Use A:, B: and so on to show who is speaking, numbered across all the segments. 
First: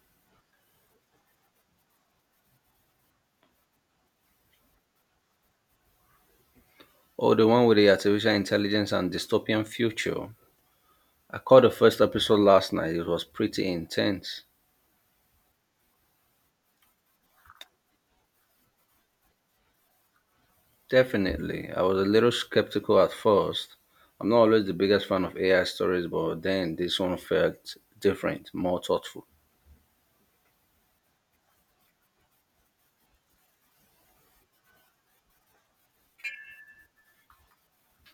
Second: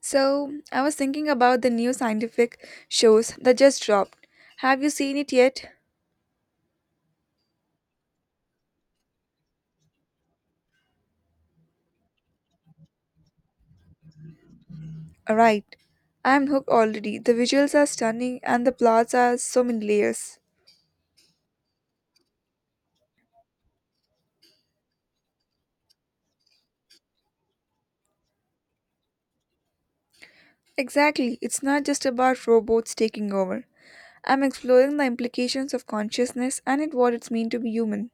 A: So, I was thinking about the new scientific shows that just dropped. Have you seen it yet?
B: Oh, the one with the artificial intelligence and dystopian future. I caught the first episode last night. It was pretty intense.
A: Right. I'm hooked already. The visuals are stunning and the plots are so many layers.
B: Definitely. I was a little skeptical at first. I'm not always the biggest fan of AI stories, but then this one felt different, more thoughtful.
A: Exactly. It's not just about robots taking over. I'm exploring the implications of consciousness and it what it's mean to be human.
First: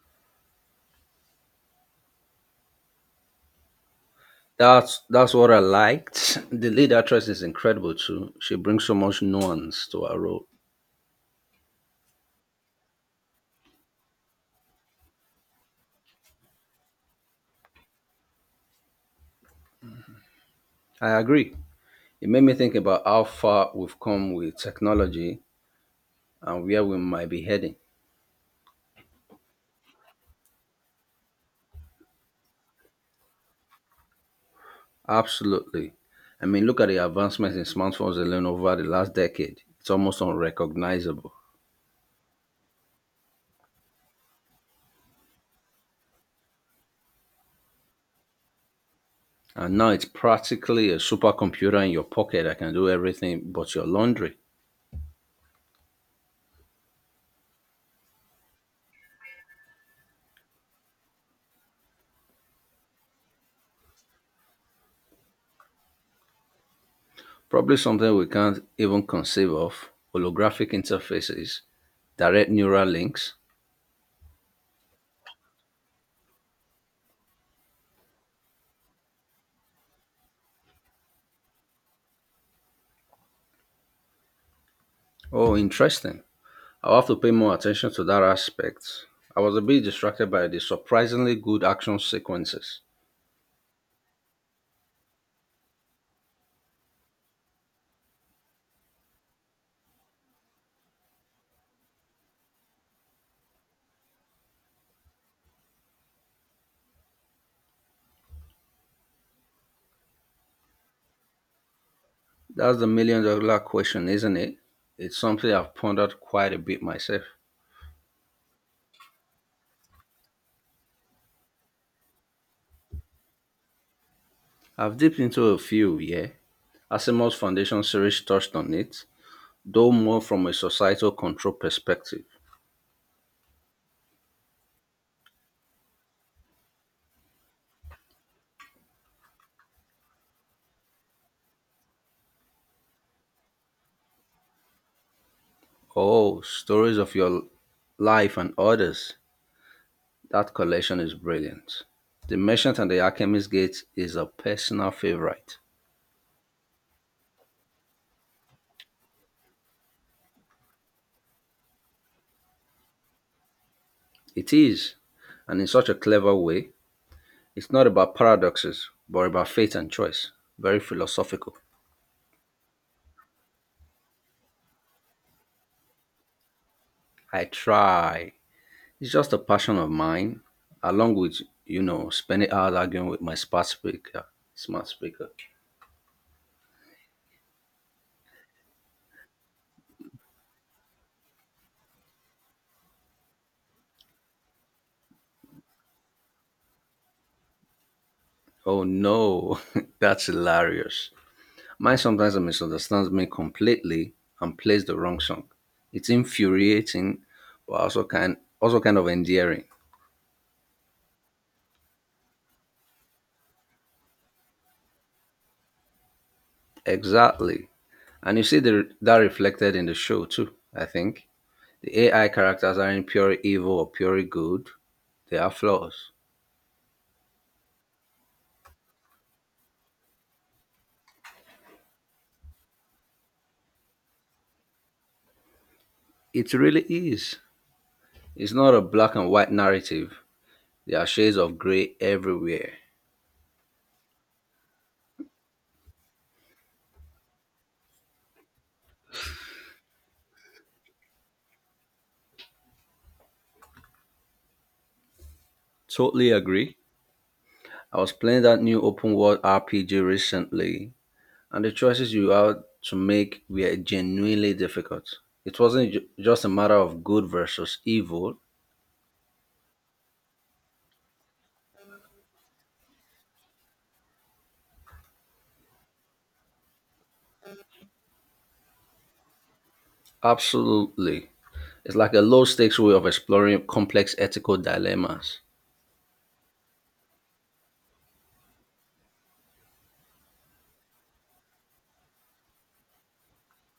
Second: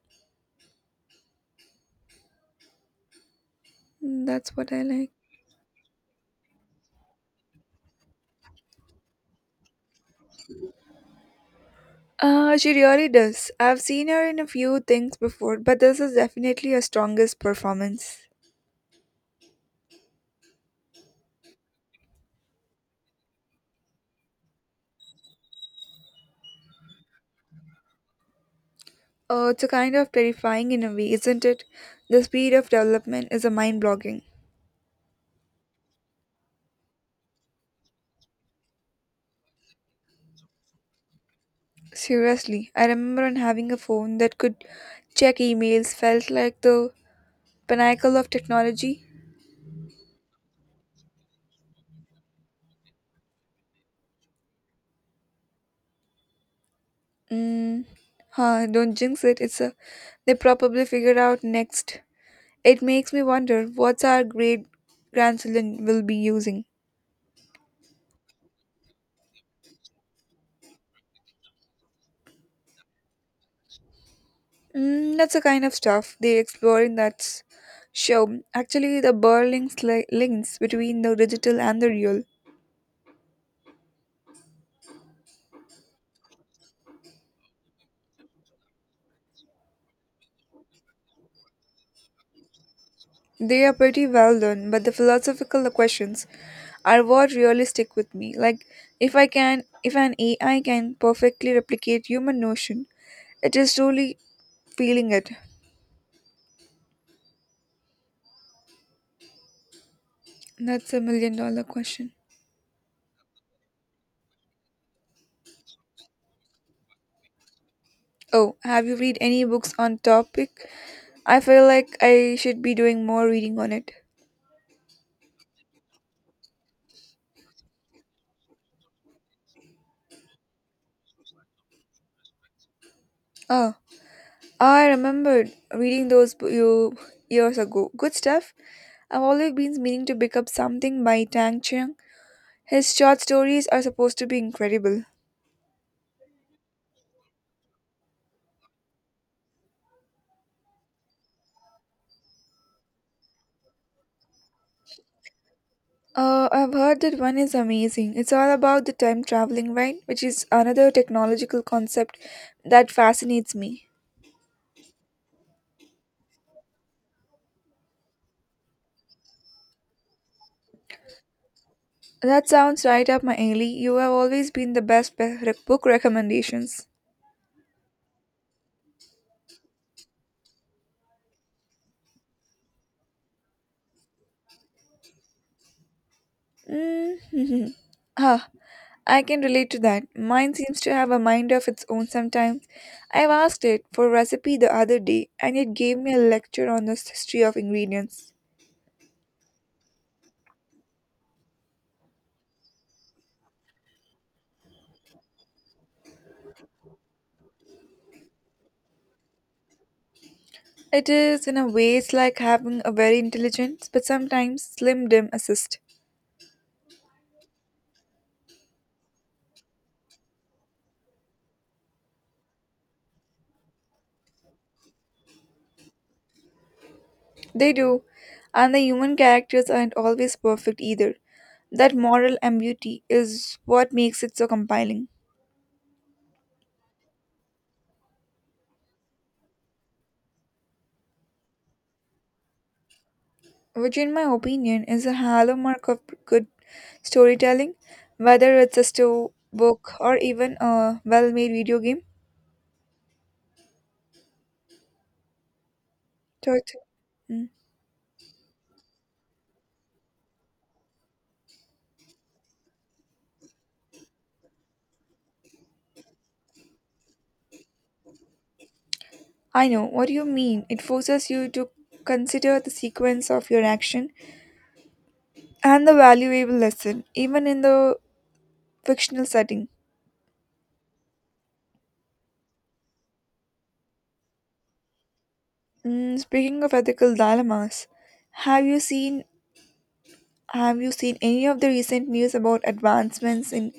A: That's what I
B: That's
A: like.
B: that's what I liked. The lead actress is incredible too. She brings so much nuance to her role.
A: She really does. I've seen her in a few things before, but this is definitely her strongest performance.
B: I agree. It made me think about how far we've come with technology and where we might be heading.
A: It's a kind of terrifying in a way, isn't it? The speed of development is a mind blogging.
B: Absolutely. I mean, look at the advancements in smartphones alone over the last decade. It's almost unrecognizable.
A: Seriously, I remember on having a phone that could check emails felt like the pinnacle of technology.
B: And now it's practically a supercomputer in your pocket that can do everything but your laundry.
A: Mm, huh, don't jinx it. It's a they probably figured out next. It makes me wonder what's our great grandchildren will be using.
B: Probably something we can't even conceive of, holographic interfaces, direct neural links.
A: That's the kind of stuff they explore in show. Actually, the links between the digital and the real.
B: Oh, interesting. I'll have to pay more attention to that aspect. I was a bit distracted by the surprisingly good action sequences.
A: They are pretty well done, but the philosophical questions are what really stick with me. Like if an AI can perfectly replicate human notion, it is truly feeling it. That's a million dollar question.
B: That's the million-dollar question, isn't it? It's something I've pondered quite a bit myself.
A: Oh, have you read any books on topic? I feel like I should be doing more reading on it.
B: I've dipped into a few, yeah. Asimov's Foundation series touched on it, though more from a societal control perspective.
A: Oh, I remembered reading those bo- you years ago. Good stuff. I've always been meaning to pick up something by Tang Chiang. His short stories are supposed to be incredible.
B: Oh, Stories of Your Life and Others. That collection is brilliant. The Merchant and the Alchemist Gate is a personal favorite.
A: I've heard that one is amazing. It's all about the time traveling, right? Which is another technological concept that fascinates me.
B: It is, and in such a clever way. It's not about paradoxes, but about faith and choice. Very philosophical.
A: That sounds right up my alley. You have always been the best book recommendations.
B: I try. It's just a passion of mine, along with spending hours arguing with my smart speaker. Smart speaker.
A: Mm-hmm. Ah, I can relate to that. Mine seems to have a mind of its own sometimes. I've asked it for a recipe the other day, and it gave me a lecture on the history of ingredients.
B: Oh no, that's hilarious. Mine sometimes misunderstands me completely and plays the wrong song. It's infuriating, but also kind of endearing.
A: It is, in a way, it's like having a very intelligent but sometimes slim dim assist.
B: Exactly, and you see that reflected in the show too. I think the AI characters aren't pure evil or pure good; they are flaws.
A: They do, and the human characters aren't always perfect either. That moral ambiguity is what makes it so compelling,
B: It really is. It's not a black and white narrative. There are shades of gray everywhere.
A: which, in my opinion, is a hallmark of good storytelling, whether it's a book or even a well made video game.
B: Totally agree.
A: Tot- Mm.
B: I was playing that new open world RPG recently, and the choices you had to make were genuinely difficult. It wasn't just a matter of good versus evil.
A: I know what you mean. It forces you to consider the sequence of your action and the valuable lesson, even in the fictional setting.
B: Absolutely. It's like a low stakes way of exploring complex ethical dilemmas.
A: Speaking of ethical dilemmas, have you seen have you seen any of the recent news about advancements in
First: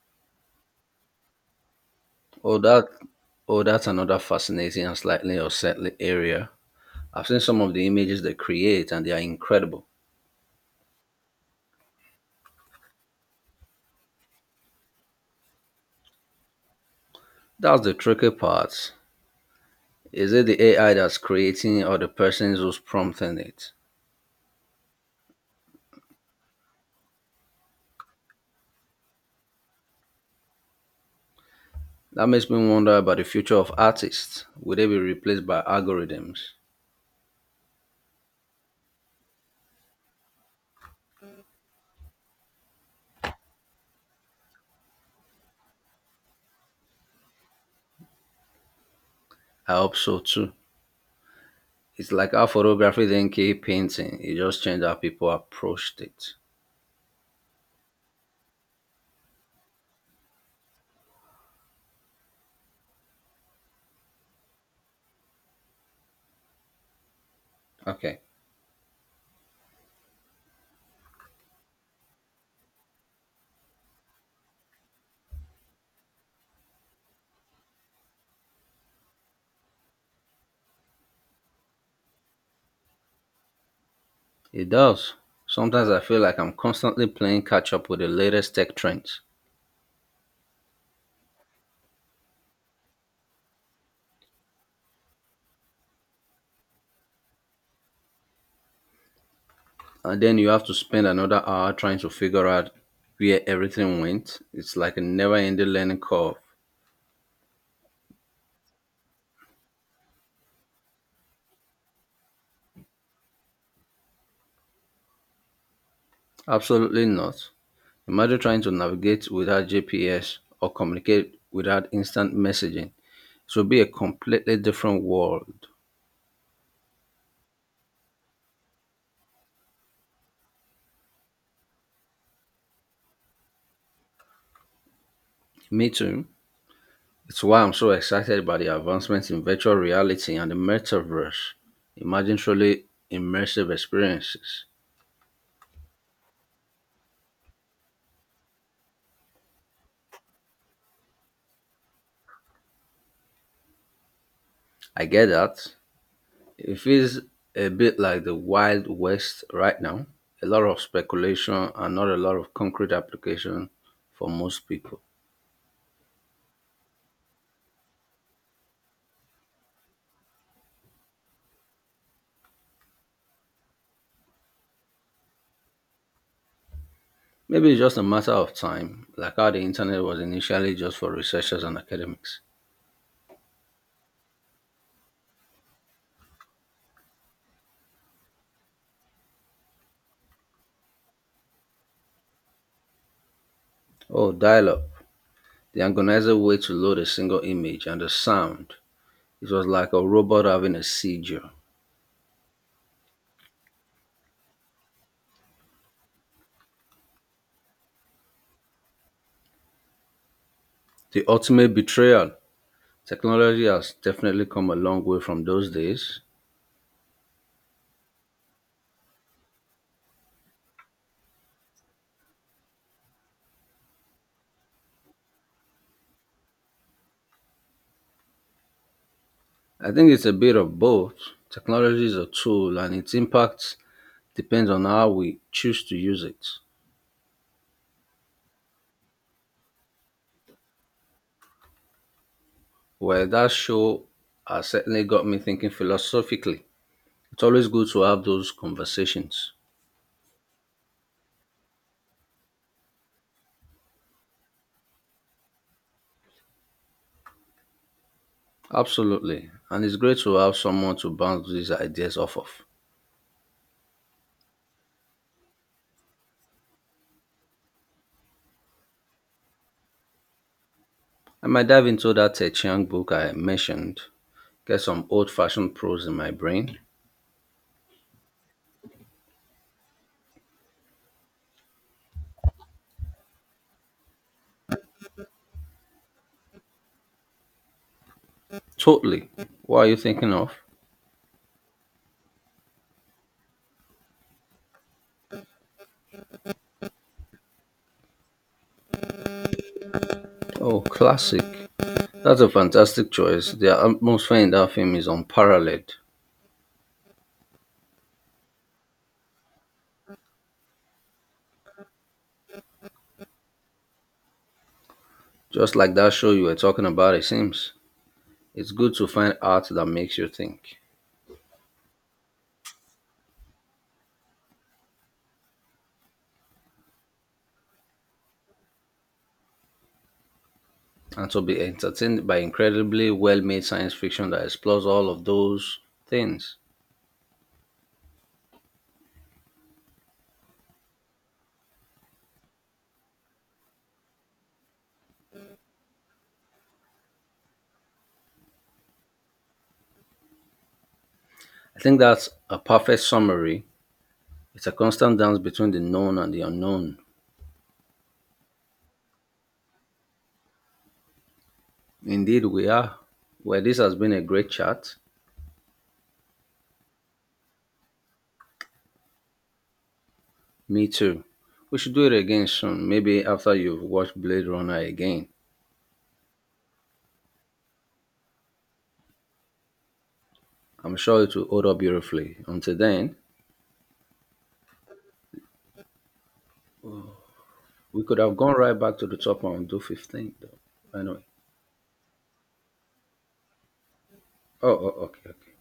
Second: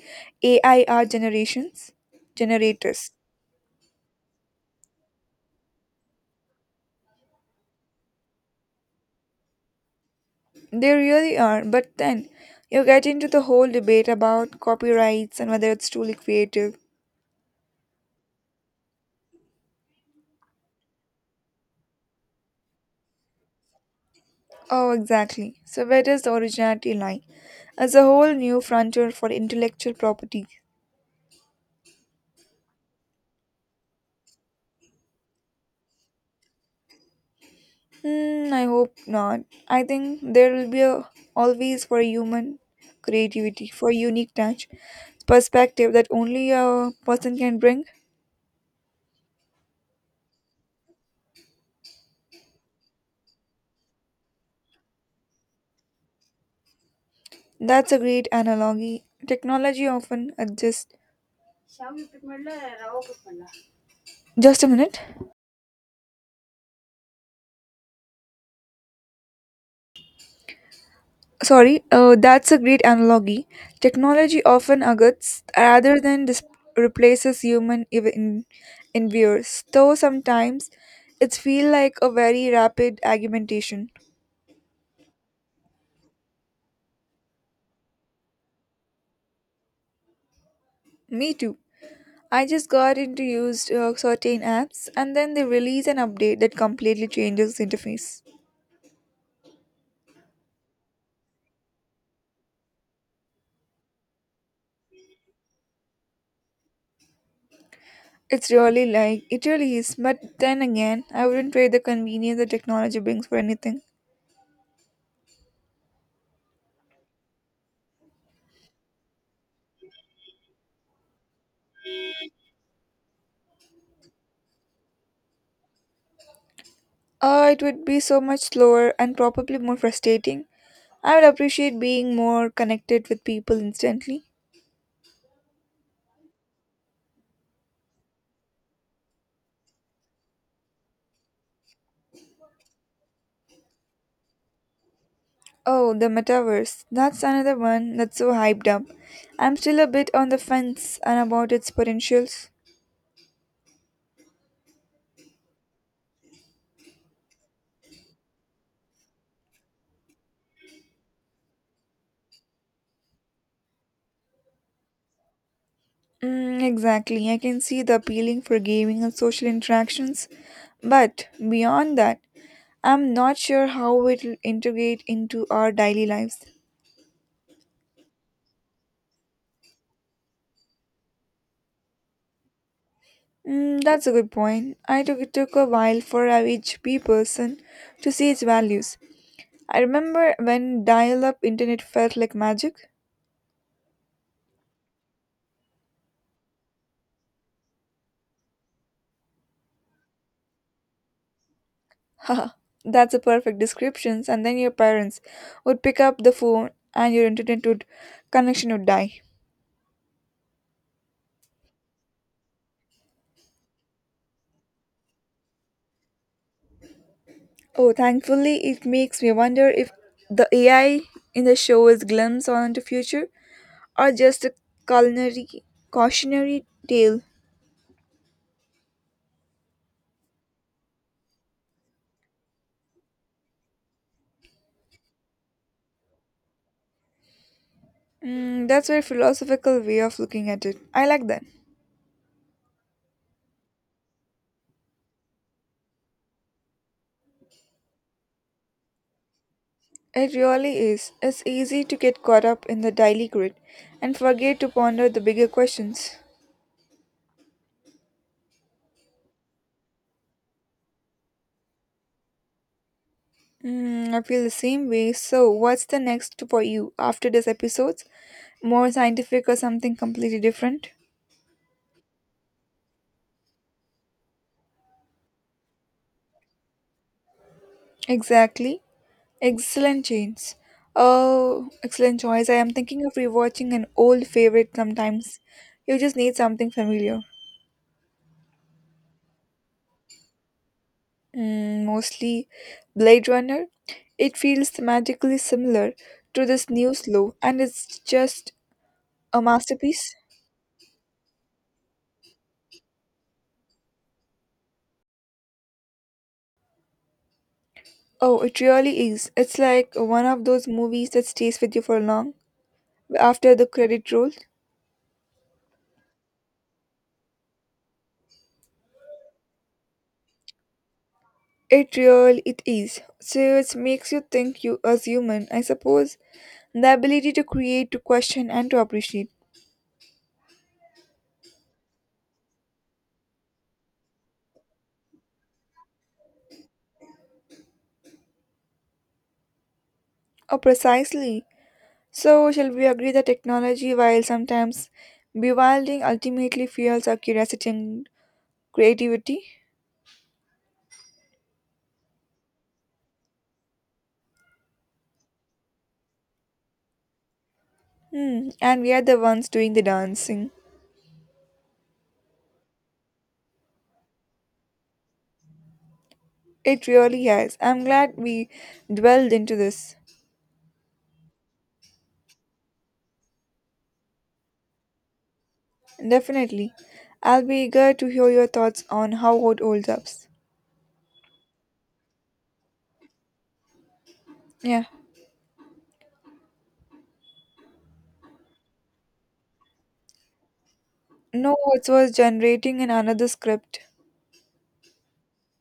A: AI art generations
B: Oh, that,
A: generators?
B: oh, that's another fascinating and slightly unsettling area. I've seen some of the images they create, and they are incredible.
A: They really are, but then you get into the whole debate about copyrights and whether it's truly creative.
B: That's the tricky part. Is it the AI that's creating or the person who's prompting it?
A: Oh, exactly. So where does the originality lie? As a whole new frontier for intellectual property.
B: That makes me wonder about the future of artists. Will they be replaced by algorithms?
A: Hmm, I hope not. I think there will be a always for human creativity, for unique touch, perspective that only a person can bring.
B: I hope so too. It's like how photography then came painting. It just changed how people approached it.
A: That's a great analogy. Technology often adjusts. Just a minute.
B: Okay.
A: Sorry. That's a great analogy. Technology often adjusts rather than replaces human in viewers. Though sometimes it's feel like a very rapid augmentation.
B: It does. Sometimes I feel like I'm constantly playing catch up with the latest tech trends.
A: Me too. I just got into used certain apps and then they release an update that completely changes the interface.
B: And then you have to spend another hour trying to figure out where everything went. It's like a never ending learning curve.
A: It's really like, it really is, but then again, I wouldn't trade the convenience the technology brings for anything.
B: Absolutely not. Imagine trying to navigate without GPS or communicate without instant messaging. It will be a completely different world.
A: It would be so much slower and probably more frustrating. I would appreciate being more connected with people instantly.
B: Me too. It's why I'm so excited by the advancements in virtual reality and the metaverse. Imagine truly immersive experiences.
A: Oh, the metaverse. That's another one that's so hyped up. I'm still a bit on the fence and about its potentials.
B: I get that. It feels a bit like the Wild West right now. A lot of speculation and not a lot of concrete application for most people.
A: Exactly. I can see the appealing for gaming and social interactions, but beyond that, I'm not sure how it'll integrate into our daily lives.
B: Maybe it's just a matter of time, like how the internet was initially just for researchers and academics.
A: That's a good point. I took It took a while for each P person to see its values. I remember when dial-up internet felt like magic.
B: Oh, dial up. The agonizing way to load a single image and the sound. It was like a robot having a seizure.
A: Haha, that's a perfect description. And then your parents would pick up the phone, and your internet would connection would die.
B: The ultimate betrayal. Technology has definitely come a long way from those days.
A: Oh, thankfully, it makes me wonder if the AI in the show is glimpse on the future or just a culinary cautionary tale.
B: I think it's a bit of both. Technology is a tool, and its impact depends on how we choose to use it.
A: That's very philosophical way of looking at it. I like that.
B: Well, that show has certainly got me thinking philosophically. It's always good to have those conversations.
A: It really is. It's easy to get caught up in the daily grid and forget to ponder the bigger questions.
B: Absolutely. And it's great to have someone to bounce these ideas off of.
A: I feel the same way. So, what's the next for you after this episode? More scientific or something completely different?
B: I might dive into that Ted Chiang book I mentioned, get some old fashioned prose in my brain.
A: Exactly. Excellent choice. Oh, excellent choice. I am thinking of rewatching an old favorite sometimes. You just need something familiar.
B: Totally. What are you thinking of?
A: Mostly Blade Runner. It feels thematically similar to this new slow, and it's just a masterpiece.
B: Oh, classic. That's a fantastic choice. The atmosphere in that film is unparalleled.
A: Oh, it really is. It's like one of those movies that stays with you for long after the credit roll.
B: Just like that show you were talking about, it seems. It's good to find art that makes you think.
A: It really it is. So it makes you think you as human, I suppose. The ability to create, to question and to appreciate.
B: And to be entertained by incredibly well made science fiction that explores all of those things.
A: Oh precisely. So shall we agree that technology, while sometimes bewildering, ultimately fuels our curiosity and creativity?
B: I think that's a perfect summary. It's a constant dance between the known and the unknown.
A: Hmm, and we are the ones doing the dancing.
B: Indeed, we are. Well, this has been a great chat.
A: It really has. I'm glad we dwelled into this.
B: Me too. We should do it again soon, maybe after you've watched Blade Runner again.
A: Definitely. I'll be eager to hear your thoughts on how it holds up.
B: I'm sure it will hold up beautifully. Until then,
A: Yeah.
B: we could have gone right back to the top and do 15. Though. Anyway.
A: No, it was generating in another script.
B: Oh, okay. Okay.